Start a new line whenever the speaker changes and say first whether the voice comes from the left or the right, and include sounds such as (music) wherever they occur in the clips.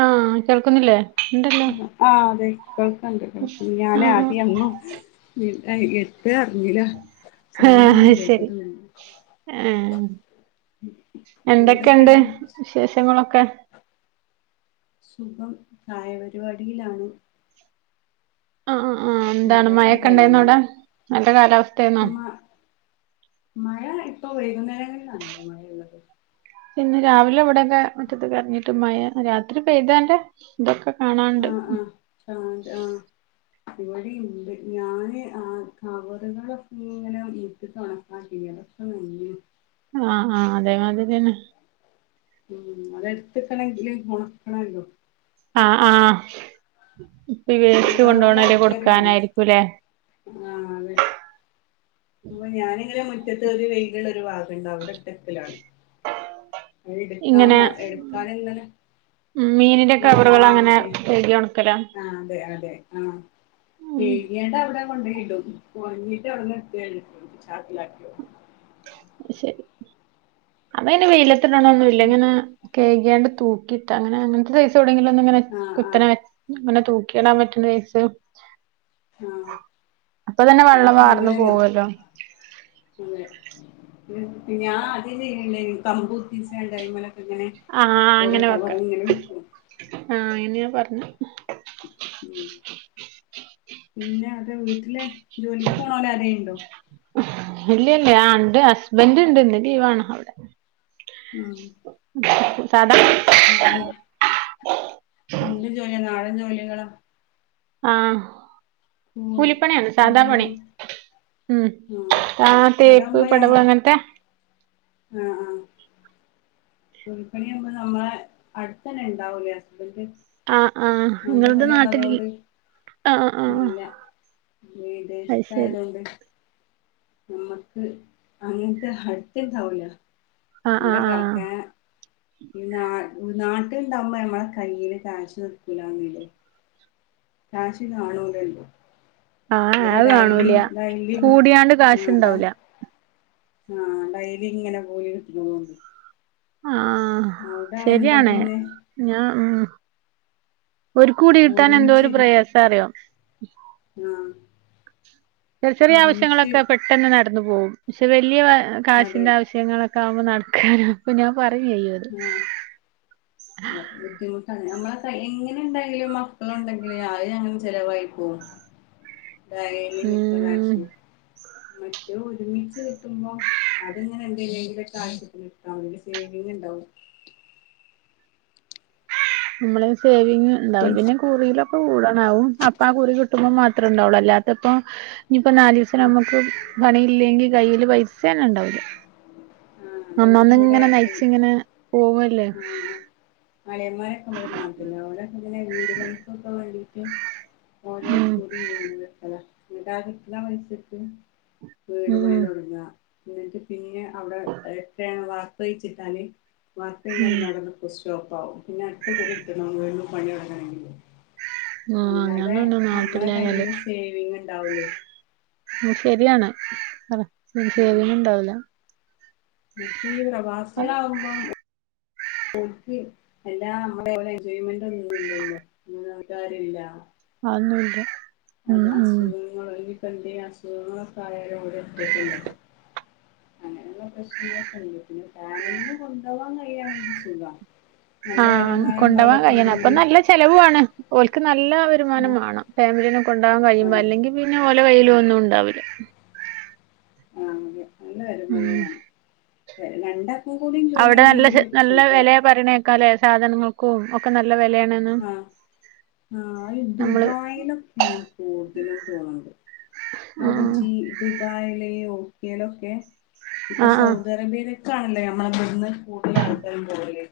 right: ആ കേൾക്കുന്നില്ലേ ഉണ്ടല്ലോ
left: ആ അതെ കേൾക്ക്ണ്ട് കേ ഞാന്
right: ആഹ്
left: ആദ്യ ന്നും (unintelligible)
right: ഹാ ആഹ് ശരി
left: കേട്ടതുല്ല
right: ആ എന്തൊക്കെയുണ്ട്
left: എന്തൊക്കെണ്ട്
right: വിശേഷങ്ങളൊക്കെ
left: സുഖം ചായപരിപാടിയിലാണ്
right: അ ആ
left: ഉണ്ടാക്കി കഴിഞ്ഞു
right: നല്ല കാലാവസ്ഥയായിരുന്നോ
left: മ മഴ ഇപ്പൊ വര് (unintelligible)
right: പിന്നെ രാവിലെ വ്ടൊക്കെ മുറ്റത്ത്ക്ക് എർങ്ങിട്ട് മഴ രാത്രി പെയ്തെന്റെ തൊക്കെ
left: ആ ആ ആ ഇവിടിണ്ട് ഞാന് ആ കവറ്കളൊക്കെ ങ്ങനെ മ്റ്റത്തോക്കേ ഒണക്കാട്ടീനി അതൊക്കെ നഞ്ണ്
right: ആ ഹാ അതേമാതിരിന്നെ
left: ഉം അതെട്ത്ത്ട്ട് ണെങ്കില് ഒണക്കണല്ലോ
right: ആ ആ ഈ വേസ്റ്റ്
left: കൊണ്ടോവാൻ
right: കൊണ്ടോണേല്
left: ആൾക്കാരുണ്ട്
right: കൊട്ക്കാനായ്രിക്കും ലേ
left: ആഹ് അതെ അപ്പൊ ഞാന് ഒരു മുറ്റത്ത് ഒരു വെയില് ഒരു വാ പ്പണ്ട് അവ്ടെ ട്ടെക്കലാണ് എടുക്കാ
right: ഇങ്ങനെ
left: എടുക്കാന്ങ്ങനെ
right: ഉം, മീനിന്റെ
left: ഒണ്ങ്ങാൻ
right: കവറുകൾ അങ്ങനെ
left: വേണ്ടീട്ട്
right: കഴുകി ഉണക്കലാ
left: ആ അതെ അതെ ആഹ് ഈ
right: ഉം
left: യെടാ അവ്ടെ ണ്ടയിടും ഒൺങ്ങിട്ട് ൻ ചാക്കിലാക്കു
right: ശരി അമ്മ ന്നെ വെയില ത്ത് ടണോന്ന്ല്ല ങ്ങനെ കയ്ക്യാണ്ട് തൂ കിട്ട അങ്ങനെ അങ്ങൻത്തെ സെയ്‌സ് (unintelligible) ല ങ്ങനെ
left: ആ ആ
right: കുത്തനെ ങ്ങനെ തൂ ക്കെടാ പറ്റ്ണ (unintelligible)
left: ആ
right: അപ്പൊ തന്നെ വള്ളം
left: അതിപ്പോ
right: വാർന്ന
left: അങ്ങനെയോ
right: പോവല്ലോ
left: പിന്നെ ഞാ ആദ്യം ചെയ്യ്ണെ ണ്ടയ്ൻ കമ്പുത്തിച്ച് ങ്ങാണ്ട് അയ്മലെ
right: ആഹ് ആഹ് അങ്ങനെ വെക്കെ
left: വെക്കും
right: ആ അയ്ന് പറഞ്ഞു
left: ഉ പിന്നെ അത വീട്ടിലെ ജോലി പോണോല അരുണ്ടോ
right: ഇല്ലല്ലേ ആണ്ട് ഹസ്ബൻറ് ഉണ്ട്ന്ന് ലീ വണ അവിടെ
left: ഉം
right: (unintelligible) സട
left: എന്ത് ജോലിയ നാടൻ ജോലികോ
right: ആഹ കൂലിപ്പണിയാണ് സാദാ പണി
left: കൂലിതും
right: ഉം ആ തേപ്പ് പടവ് അങ്ങനത്തെ
left: ആഹ ആ പുൽപ്പണിയുമ്പോ നമ്മളെ അടുത്ത തന്നെ ഉണ്ടാവൂല്ലേ ഹസ്ബൻന്ഡറ്
right: ആഹ് ആഹ്
left: അണ്ട
right: നിങ്ങളുടെ
left: പിന്നെയണ
right: നാട്ടിൽ
left: അതുകൊണ്ട്
right: ആഹ് ആഹ്
left: ഇല്ല
right: അത്
left: വിദേശത്ത ആയത
right: ശരി
left: കൊണ്ട് നമ്മക്ക് അങ്ങനത്തെ അടുത്തണ്ടാവില്ല
right: ആഹ് ആഹ്
left: ഇവിടെക്കക്കെ നാ നാട്ടിലുണ്ടാവകുമ്പോ മ്മടെെ കയ്യിയില് കാശ് നിർക്കൂലന്നല്ലേ കാശി കാണൂലല്ലോ
right: ആഹ
left: ഒരു
right: ആത്
left: ഡയലി
right: കാണൂല
left: ഡയലി
right: കൂടിയാണ്ട് കാശ ഇണ്ടാവല
left: ആഹ ഡൈലി ഇങ്ങനെ പോയി കിട്ടുന്നതൊണ്ട്
right: ആ ശരിയണേ
left: പിന്നെ
right: ഞാ ഉ ഒരു കൂടി കിട്ടാൻ എന്തോ
left: ഒരുമിച്ച്
right: ഒരു പ്രയാസം അറിയോ ഉ
left: ഉം
right: ചെർ ചെറിയ ആവശ്യങ്ങളൊക്കെ പെട്ടെന്ന് നട ന്നു പോവും പക്ഷെ വല്യ
left: അതെ
right: കാശിന്റെ ആവശ്യങ്ങളൊ (unintelligible) നടക്കാനാ പിന്നെം പറഞ്ഞെയ്യും അത്
left: ആഹ് ട്ടാ നമ്മളെക്ക എങ്ങനെ എണ്ടായിലും മക്കളൊണ്ടെങ്കില് (unintelligible) (unintelligible) ചിലവായി പോവും
right: ഉം
left: (unintelligible) ഒരുമിച്ച് കിട്ടുമ്പോ അതെങ്ങനെ എന്തേലു (unintelligible) ആവിശ്യത്തിന് എടുത്തമതിയല്ലോ സേവിങ് എ
right: നമ്മള് സേവി ങ്ങ് എണ്ടാവും പിന്നെ കൂടുതലും കൂടണാവും അപ്പാ ആ കുറി കിട്ടുമ്പോം മാത്രമേ ഇണ്ടാവുള്ളൂ അല്ലാത്തപ്പം ഇനിയിപ്പോ നാല് ദിവസം നമുക്ക് പണിയില്ലെങ്കി കയ്യില് പൈസ തന്നെ എണ്ടാവൂല്ല
left: ആഹ് അതെന്റെ
right: അന്നന്നിങ്ങനെ
left: ഇവിടെ
right: നയിച്ച് ഇങ്ങനെ പോവുവല്ലേ
left: ആഹ് (unintelligible) നാട്ടിലാ ഓരക്കിങ്ങനെ വീട് പണിക്കൊക്കെ വേണ്ടീട്ട് ഓരോ
right: ഉം
left: കുറി ഇങ്ങനെ വെക്കലാ (unintelligible) മരിച്ചിട്ട് വീട്
right: ഉം
left: പണി തൊടങ്ങാ എന്നിട്ട് പിന്നാ അവിടെ ഏട്ടൻ വാർപ്പ് കെയ്ച്ച്ട്ടാല് വാർത്ത കഴിഞ്ഞാ
right: ഉം
left: പിന്നവടെ നിക്കു സ് റ്റോപ്പാവും പിന്നെ അടുത്ത കുറി കിട്ടണം വീണ്ടും പണി തൊടങ്ങണങ്കില്
right: ആഹ്
left: അല്ലാതെ
right: അങ്ങനന്നെ
left: നമ്മള
right: നാട്ടിലായാല്
left: കയ്യില് സേവിങ് ഉണ്ടാവൂലേയ്
right: ഉം ശരിയാണ് അതാ ഉം സേവിങ് ഉണ്ടാവൂല
left: (unintelligible) പ്രവാസികളാവുമ്പോ ഓൽക്ക് എല്ലാം (unintelligible) എൻജോയ്മെന്റ് ഒന്നും ഇല്ലല്ലോ (unintelligible)
right: അതൊന്നൂല്ല്യ
left: ഓരോ അസുഖങ്ങളോ ഇനി ഇപ്പന്തേം അസുഖങ്ങളൊക്കെ ആയാലും ഓര് ഒറ്റക്കല്ലേ അങ്ങനെയുള്ള പ്രശ്നങ്ങളൊക്കെ ഇണ്ട്. പിന്നെ ഫാമിലീനെ കൊണ്ട് വാൻ കഴിയാണെങ്കി സുഖാ
right: ആ
left: നല്ല വരുമാനം
right: കൊണ്ടോവാൻ
left: ഉള്ളോലൊക്കെ
right: കഴിയണം അപ്പൊ
left: ഉണ്ടെങ്കില്
right: നല്ല ചെലവും ആണ് ഓല് നല്ല
left: ആ
right: വരുമാനം വാണം ഫാമിലിനെ കൊണ്ടോവാൻ കഴിയുമ്പോ
left: അതെ
right: അല്ലെങ്കി പിന്നെ ഓൽ ന്റെ കയ്യിലും ഒന്നും ഉണ്ടാവൂല്ല
left: ആ അതെ നല്ല വരുമാനം വാണം രെ രണ്ടാക്കും കൂടി
right: അവിടെ നല്ല ചെ
left: ജോലിണ്ടെങ്കില്
right: നല്ല
left: സുഖാ
right: വെലയാ പറയണേക്കാലേ സാധനങ്ങൾക്കും ഒക്കെ ന
left: ആ ആ ഈ
right: നമ്മള്
left: ദുബായിലൊക്കെയാ കൂടുതലും തോന്നണത് അവിടെ
right: ആഹ്
left: ജീ ദുബായിലെയോ യേലൊക്കെ ഇപ്പ
right: ആഹ്
left: സൗദി
right: ആഹ്
left: അറേബ്യയിലെ ക്കാണല്ലേ നമ്മളെ ഇവിട്ന്ന് കൂടുതൽ ആൾക്കാരും പോകല്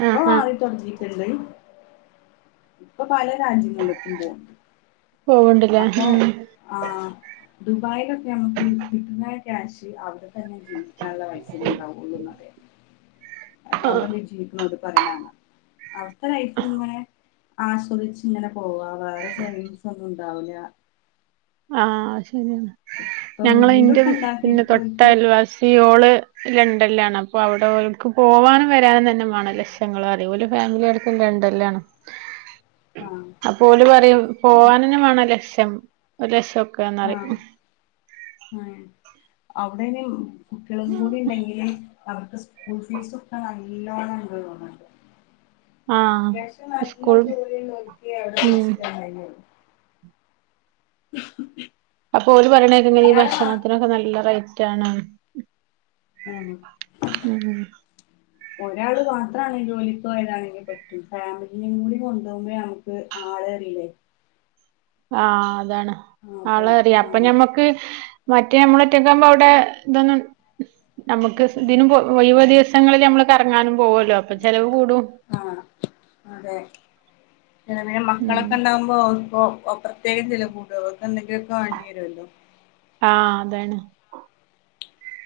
left: ഇപ്പൊ
right: ആഹ് ആഹ്
left: (unintelligible) എന്തായി ഇപ്പൊ പല രാജ്യങ്ങൾക്കും പോകും
right: പോവ്ണ്ട്ല്ലേ
left: അപ്പൊ
right: ഉം
left: ആ ദുബായിലൊക്കെ ഞമക്ക് കിട്ടുന്ന ക്യാഷ് അവിടെത തന്നെ ജീവിക്കാനുള്ള വയസൽ ഉണ്ടാവുള്ള ന്നറി അവവിടെ എന്തെങ്കും ജീവിക്കുന്നട് പറിണാണ് ആ ഒരു ഐസ് ങ്ങനെ ആസ്വദിച്ച ഇങ്ങനെ പോവാ വേറെ ചൈംസ് ഒന്നും ഇണ്ടാവില്ല
right: ആ (inaudible) ഞങ്ങള ഇന്റെ
left: വീടൊക്കെ
right: ടിന്റെ
left: ഉണ്ടാക്കിട്ട്
right: തൊട്ട
left: ഓൽക്ക്
right: അൽവാസി ഓള് ലണ്ടനിലാണ് അപ്പൊ അവിടെക്ക് പോവാനും വരാനും തന്നെ വേണം ലക്ഷങ്ങളും അറിയല ഫാമിലി അടുത്ത ലണ്ടനിലാണ്
left: ആ
right: അ ഓല് പറിം
left: ഓലെ
right: പോവാനന്നെ വാണം ലക്ഷ്യം ഒര് ലാസ്സം ക്കന്നറ
left: ആ അവിടനും കുട്ടികളും കൂടി ഉണ്ടെങ്കിലും അവർക്ക് സ്കൂൾ ഫീസ് ഒക്കെ എല്ലോണം ണ്ടോ നോക്കട്ടെ
right: ആഹ്
left: അത്യാവശ്യം നല്ല
right: സ്കൂൾ
left: ജോലി നോക്കിയ
right: ഉം
left: (unintelligible) (inaudible)
right: അപ്പൊ ഒര് പറയണേക്കെങ്ങനെ ഈ
left: ഒരാള് മാ
right: ഭക്ഷണത്തിനൊക്കെ നല്ല റ്റ ണ
left: ആഹ്
right: ഉ
left: ഒരാള് മാത്രണങ്ക ജോലി പോയതാണെങ്കിൽ പറ്റും ഫാമിലിയും കൂടി കൊണ്ടുപോകുമ്പോ നമുക്ക് ആള അറില്ലേ
right: ആഹ അ അതാണ് ആളെ അപ്പൊ
left: ആഹ്
right: ഞമ്മക്ക് മറ്റേ നമ്മള ഒറ്റക്കുമ്പോ അവിടെ ഇതൊന്നും നമുക്ക് ഇതിനും പൊ ഒഴിവു ദി സങ്ങളില് നമ്മള് കറങ്ങാനും പോവല്ലോ അപ്പൊ ചെലവ് കൂടൂ
left: ആഹ് അതെ പിന്നെ മക്കളൊക്കെ ഇണ്ടാവുമ്പോ അപ്പൊ പ്രത്യേകം ചിലവ് കൂടാവു എന്നന്തൊക്കെയൊക്ക വാണ്ടി വരുഅല്ലോ
right: ആതാണ്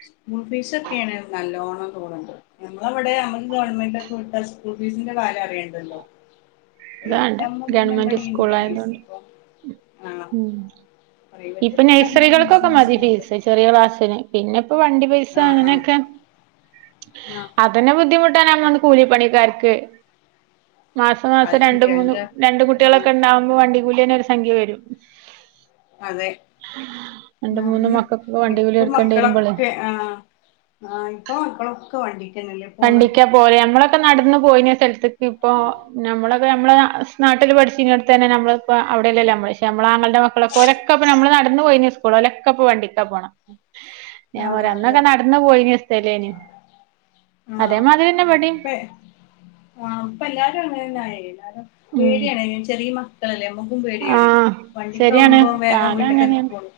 left: സ്കൂൾ ഫീസ ഒക്കെയാണ് നല്ലോണം കൂടണ്ട്. നമ്മളവിടെ നമ്മള് ഗവൺമെന്റ് ഒക്കെ വിട്ടാ സ്കൂൾ ഫീസിന്റെ കാര്യം അറിയേണ്ടല്ലോ
right: അതവാണ്ട ഗവൺമെന്റ് സ്കൂൾ ആയതു
left: ഫീസ്
right: കൊണ്ട്
left: ഇപ്പൊ ആഹ്
right: ഉം
left: പ്രൈവറ്റ്
right: ഇപ്പൊ
left: ഇപ്പ നല്ല
right: നഴ്‌സറികൾക്കൊക്കെ
left: ബിസിനസ്
right: മതി
left: മോഡൽ
right: ഫീസ് ചെറിയ ക്ലാസ്സിന് പിന്നെ ഇപ്പൊ വണ്ടി പൈസ
left: ആഹ്
right: അങ്ങനെയൊക്കെ
left: ആഹ്
right: അതന്നെ ബുദ്ധിമു ട്ടാണെന്ന് കൂലിപ്പണിക്കാർക്ക് മാസംമാസം
left: അത് ശരിയാ
right: രണ്ട്മൂന്ന്
left: എന്റെ
right: രണ്ട്
left: ആഹ്
right: കുട്ടികളൊക്കെ ഉണ്ടാവുമ്പോ വണ്ടി ലിയന്നെ ഒരു സംഖ്യ വരും
left: അതെ
right: രണ്ട്
left: ന്ന
right: മൂന്ന്
left: ന്ന്
right: മക്കൾക്കൊക്കെ വണ്ടിക്കൂലി
left: ഇപ്പ
right: കൊടുക്കേണ്ടി വരുമ്പോളേ
left: മക്കളൊക്കെ ആ ഹാ ഇപ്പോ മക്കളൊക്കെ വണ്ടിക്
right: വണ്ടിക്കാ പോയെ അമ്മളൊക്കെ നടന്ന് പോയിന സ്ഥലത്ത്ക്ക് ഇപ്പോ നമ്മള പ്പ നമ്മള് നാട്ടില് പഠിച്ചിനോടുത്ത് തന്നെ നമ്മളപ്പോ അവിടെയല്ലല്ലോ നമ്മള് ശേ നമ്മ്ളാ ന്റെ മക്കളൊക്ക ഒരൊക്കെപ്പ നമ്മള് നട ന്ന് പോയിന് സ്കൂൾല് ഓലൊക്കെപ്പോ വണ്ടിക്ക പോണെ. ഞാൻ പറ
left: ആഹ് അതെ
right: അന്നൊക്കെ നടന്ന് പോയിന് ഇഷ്ട്ടായില്ലായ്ന്.
left: ആഹാ ഇപ്പെ ഇപ്പെല്ലാരും അങ്ങനെന്നായി ല്ലാരും
right: ഉം
left: പേടിയാണ് ചെറിയമ്മക് (unintelligible) നമുക്കും പേടിയാണ്
right: ആഹ് ശരിയാണ്
left: വണ്ടികാവുമ്പം വേഗം
right: കാലം അങ്ങനെയാണ്
left: വീട്ടിക്കെത്തിക്കോളും.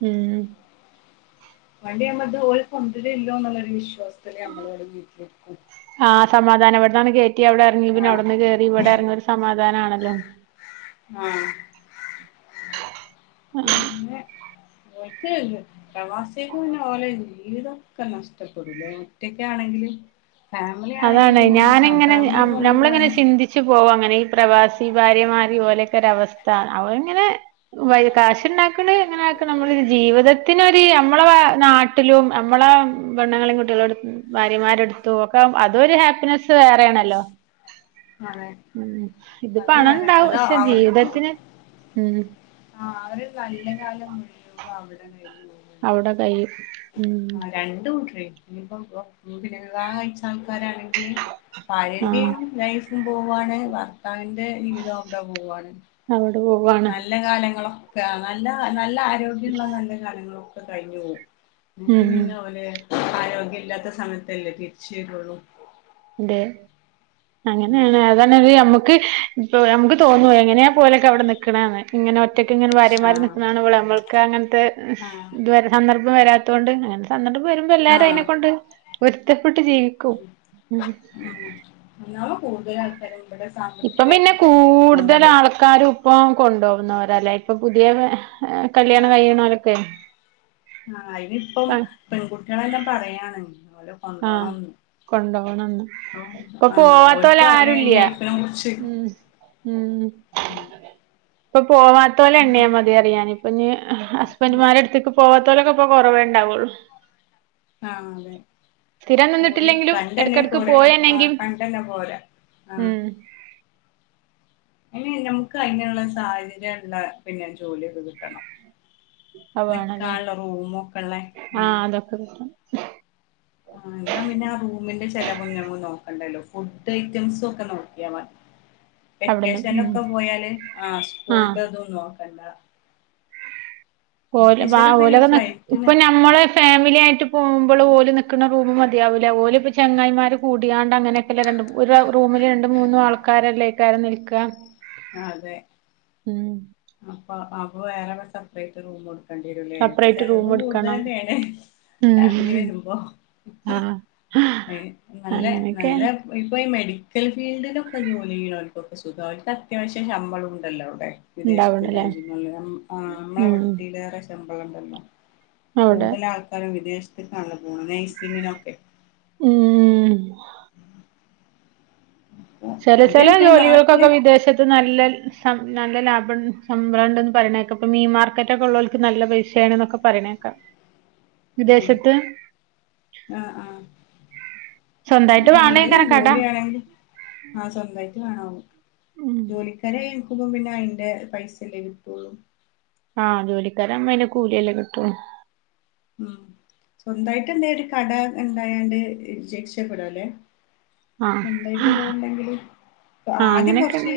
right: ഉം
left: വണ്ടി ആവുമ്മത് ഓല് കൊണ്ടരല്ലോ എന്നൊരു വിശ്വാസം (unintelligible)
right: സമാദാനപ്പെടുന്നാണ് ഗേ റ്റ് അവിടെറങ്ങി പിന്നെ അവിടുന്ന് കേറി ഇവിടെ ഇറങ്ങി ഒരു സമാധാനണല്ലോ.
left: ആ പിന്നെ (unintelligible) പ്രവാസിയക്ക് പിന്നെ ഓലെ ജീവിതൊക്കെ നഷ്ടപ്പെടൂല്ലേ ഒറ്റക്കാണെങ്കില്.
right: അതാണ് ഞാനിങ്ങനെ ഞ
left: കൊണ്ടു
right: നമ്മള്ങ്ങനെ
left: പോയാൽ
right: ചിന്തിച്ചു പോവാ അങ്ങനെ പ്രവാസി ഭാര്യമാര് പോലെയൊക്കെയൊരാവസ്ഥ അവരിങ്ങനെ കാശ് ഉണ്ടാക്കണെ എങ്ങനാക്കണേ നമ്മള ജീവിതത്തിനൊര് നമ്മള നാട്ടിലും നമ്മള വെണ്ണുങ്ങളും കുട്ടിളും എടു ഭാര്യമാരെടുത്തും ഓ പ്പം അതൊരു ഹാപ്പിനെസ്സ് വേറെ ആണല്ലോ.
left: അതെ
right: ഇത്
left: അത് അറിയ
right: പണണ്ടാവും
left: അത്
right: പശേ
left: അവർക്ക്
right: ജീവിതത്തിന്
left: ആ അവര് നല്ല കാലം മുഴുവ അവിടന്നാരിക്കും.
right: അവിടെകൈയ്യും ഉം
left: (inaudible) (inaudible)
right: ആ
left: മ്പോവാണ് വാ ത്താവിന്റെ ജീവിതൊക്കെ പോവുവാണ്.
right: അവിടെ പോവാണ്
left: നല്ല കാലങ്ങളോ? (unintelligible) നല്ല നല് ല്ല ആരോഗ്യള്ള നല്ല കറികളും (unintelligible) കഴിഞ്ഞുപോവും. എന്നിട്ട്
right: ഉം
left: പിന്നെ പോലെ ആരോഗ്യം ഇല്ലാത്ത സമയത്തല്ലേ വീൽച്ചയരുള്ളൂ
right: ണ്ട് അങ്ങനെയാണ് അതാണ് നമ്മുക്ക് ഇപ്പോ നമുക്ക് തോന്നുവ ഇങ്ങനെയാ പോലൊക്കെ അവിടെ നിക്കണേ ഇങ്ങനെ ഒറ്റക്കെ ഇങ്ങനെ ഭാര്യമാര്
left: ആഹ്
right: നിക്കണ കാണുമ്പളെ നമ്മൾക്ക് അങ്ങനത്തെ
left: ആഹ്
right: ഇവ സന്ദർഭം വരാെ അണ്ട്ണ്ട് വരുമ്പോ എല്ലാരും
left: ആഹ്
right: അതിനെക്കൊണ്ട് വര്ത്ത് ട്ട് ജീവിക്കും ഉം
left: ഉ പിള പോ അാണ് (unintelligible)
right: ഇപ്പം പിന്നെ കൂടുതൽ ആൾക്കാരും ഇപ്പം കൊണ്ടപോവുന്നവരല്ലേ ഇപ്പൊ പുതിയ കല്യാണം
left: ആഹ
right: കഴിയണോലൊക്കെ
left: ആ അനിപ്പം പെൺകുട്ടികളെല്ലാം പറയണലോ
right: ആഹ കൊണ്ടുപോകണംന്ന് ഇപ്പൊ
left: ആഹ്
right: പോവാത്ത പോലെ
left: ഓൽക്കും അറിയാ ഈ
right: ആരുല്ല
left: ലൈഫിനെ കുറിച്ച്
right: ഉ ഉ
left: ഉം
right: അ പോവാത്ത പോലെ
left: അപ്പം
right: എണ്ണിയാ മതി അറിയാൻ ഇപ്പൊ ഇ ഹസ്ബൻഡറ്മാരെടുത്തേക്ക് പോവാ അത്തലൊക്കെ ഇപ്പൊ കുറവേ ഉണ്ടാവുള്ളൂ
left: ആ അതെ പോയി
right: നിന്നിട്ടില്ലെങ്കിലും
left: കണ്ടന്നെ
right: എടക്കെടക്ക്
left: പോരല്ലോ ആ
right: പോയന്നെങ്കി
left: കണ്ടന്നെ പോരാ ആ
right: ഉം
left: ഇനെ നമുക്ക് അങ്ങെയുള്ള സാഹചര്യം ള്ള പിന്നെ ജോലിയൊക്കെ കിട്ടണം
right: അ വേണല്ലേ
left: നിക്കാള്ള റൂമൊക്കെള്ളെ
right: ആ അതൊക്കെ കട്ടണം
left: ആ എന്നാ പിന്നെ ആ റൂമിന്റെ ചെലവും ങ്ങൾ നോക്കണ്ടല്ലോ ഫുഡ് ഐറ്റംസും ഒക്കെ നോക്കിയാൽ മതി
right: അവിട്ന്ന്
left: വെക്കേഷൻ
right: ഉം
left: ഒക്കെ പോയാല് ആ
right: ആഹ്
left: സ്കൂളിന്റെ ത്നോ അല്ല
right: ഓല്
left: ഞാൻ
right: ഓലക
left: ഫ്ലൈറ്റിന്
right: ഇപ്പൊ നമ്മള ഫാമിലി ആയിട്ട് പോകുമ്പോൾ പോലും നിക്കുന്ന റൂമ് മതിയാവൂല പോലും ചെങ്ങായിമാര് കൂടിയാണ്ട് അങ്ങനെയൊക്കെല്ല രണ്ട് ഒരു റൂമില് രണ്ട് മൂന്നും ആൾക്കാരല്ലേ ആരെ നിൽക്ക
left: അതെ ആ അപ്പോ അവ വേറെ (unintelligible) സപറേറ്റ് റുമ് കണ്ടിരലേ ഇപ്പൊ
right: സെപ്പറേറ്റ്
left: ചിലത്
right: റൂം എടുക്കണം
left: കൂടുതലന്നാണ്
right: ഉം
left: ഫാമിലി വരുമ്പോ
right: ആഹ്
left: നല്ല
right: അങ്ങനെയൊക്കെ
left: നല്ല ഇപ്പൊ മെഡി മെഡിക്കൽ ഫീൽഡിലൊക്കെ ജോലി ചെയ്യുന്നവർക്കൊക്കെ സുഖമായി അവർക്ക് അത്യാവശ്യം ശമ്പളം ഉണ്ടല്ലോ അവിടെ വിദേശത്ത്
right: ഉണ്ടാവണല്ലേ
left: രാജ്യങ്ങളിൽ നമ്മള
right: ഉം
left: അവിടെ റെ ശമ്പളംണ്ടല്ലോ
right: അവിടെ
left: കൂടുതലും ആൾക്കാരും വിദേശ കാണ ഗുൾ നയ്സ് ഇങ്ങനൊക്കെ
right: ഉം
left: അപ്പൊ
right: ചില
left: ഓര്
right: ചില
left: കളിക്കണ നാട്ടില്
right: ജോലികൾക്കൊക്കെ വിദേശത്ത് നല്ല നല്ല ലാഭം സംഭം ഉണ്ടന്ന് പറയണേക്കാം ഇപ്പം ഈ മാർക്കറ്റ ഒക്കെ ഉള്ളവർക്ക് നല്ല പൈസ ആണന്ന്ക്കെ പറയണേക്കാം
left: ആഹ്
right: വിദേശത്ത്
left: ആഹ്
right: സ്വന്തായിട്ട്
left: ഒന്ന് ഏത്
right: വാണേക്കാരം കട
left: ജോലിയാണെങ്കിൽ ആ സ്വന്തമായിട്ട് അ വേണോ
right: ഉം
left: ജോലിക്കാരെ നക്കുമ്പോ പിന്നെ അയിൻ്റഞ പൈസല്ലേ കിട്ടുള്ളൂ
right: ആഹ് ജോലിക്കാര അമ്മനേ കൂലിയല്ലേ കിട്ടും
left: ഉം സ്വന്തായിട്ട് എന്ത ഒരു കട ഉണ്ടായാണ്ട് രക്ഷപ്പെടല്ലെ
right: ആഹ്
left: സ്വന്തായിട്ട് (unintelligible) ഇണ്ടെങ്കില്
right: ആഹ്
left: ആദ്യം കൊർച്ച്
right: അങ്ങനെയൊക്കെയാണ്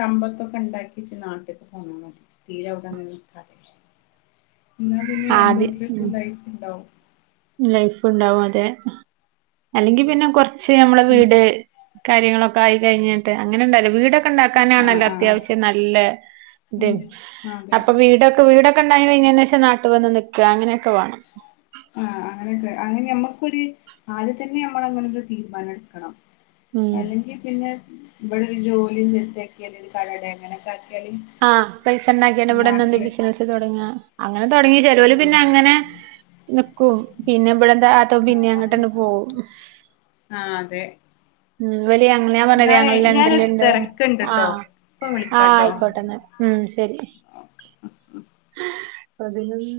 left: സമ്പത്തൊക്കെ ഉണ്ടാക്കിച്ച് നാട്ടിക്ക് പോന്നാ മതി സ്ഥിര അവ്ടെങ്ങനെ നിക്കാതെ ഇന്നാ പിന്നെ
right: ആദ്യം
left: രണ്ടൂട്ടർക്കും
right: ഉം
left: ലൈഫ് ഇണ്ടാവും
right: ലൈഫ് ഇണ്ടാവും അതെ അല്ലെങ്കി പിന്നെ കൊർച്ച് നമ്മളെ
left: ഉം
right: വീട് കാര്യങ്ങളൊക്കായി കഴിഞ്ഞിട്ട് അങ്ങനെ ഇണ്ടല്ലോ വീട
left: ആഹ്
right: ണ്ടാക്കാനാണല്ലോ
left: ആഹ്
right: അത്യാവശ്യം നല്ല ത്
left: ഉം അതെ
right: അപ്പൊ വീടൊക്കെ വീടൊ ണ്ടായി കയിഞ്ഞേനേശം നാട്ട് വന്ന് നിക്ക അങ്ങനെ ക്കെ വേണം
left: അങ്ങന അങ്ങനെ ഞമ്മക്കൊരു ആദ്യം തന്നെ നമ്മൾ അങ്ങനൊരു തീരുമാനം എട്ക്കണം
right: ഉം
left: അല്ലെങ്കിൽ പിന്നെ ഇവിടെ ഒരു ജോലിയും സെറ്റാക്കി അല്ലെ ഒരു കടടേ അങ്ങനൊക്കെ ആക്കി
right: ആഹ് പൈസ ഇണ്ടാക്കിയാണ്ട് ഇവടെന്നെ
left: നാട്ടില്
right: ബിസിനസ് തൊട്ങ്ങാ അത് തൊട്ങ്ങി ചെലോ ല്
left: ആഹ്
right: പിന്നങ്ങനെ നിക്കും പിന്നെ ഇബ്ടെ എന്തും ആവാത്ത പ്പം
left: ആഹ്
right: പിന്നിം
left: ആഹ്
right: അങ്ങോട്ട്ന്നെ പോകും
left: ആഹ് അതെ
right: ഉം ഇവല് ഞങ്ങ ഞാൻ പറഞ്ഞിലേ
left: എന്നാലേ
right: ഞങ്ങൾ
left: ഞാനൊരു
right: ലണ്ടൻല്ണ്ട് ന്ന് ആ
left: തെരക്ക്ണ്ട്ട്ടോ ഇപ്പൊ
right: ആഹ്
left: വിളിക്കാട്ടോ
right: ആയിക്കോട്ടെ തന്നെ ഉം ശരി
left: ഓക്കെ
right: ഹ്‌ പതിനൊന്നു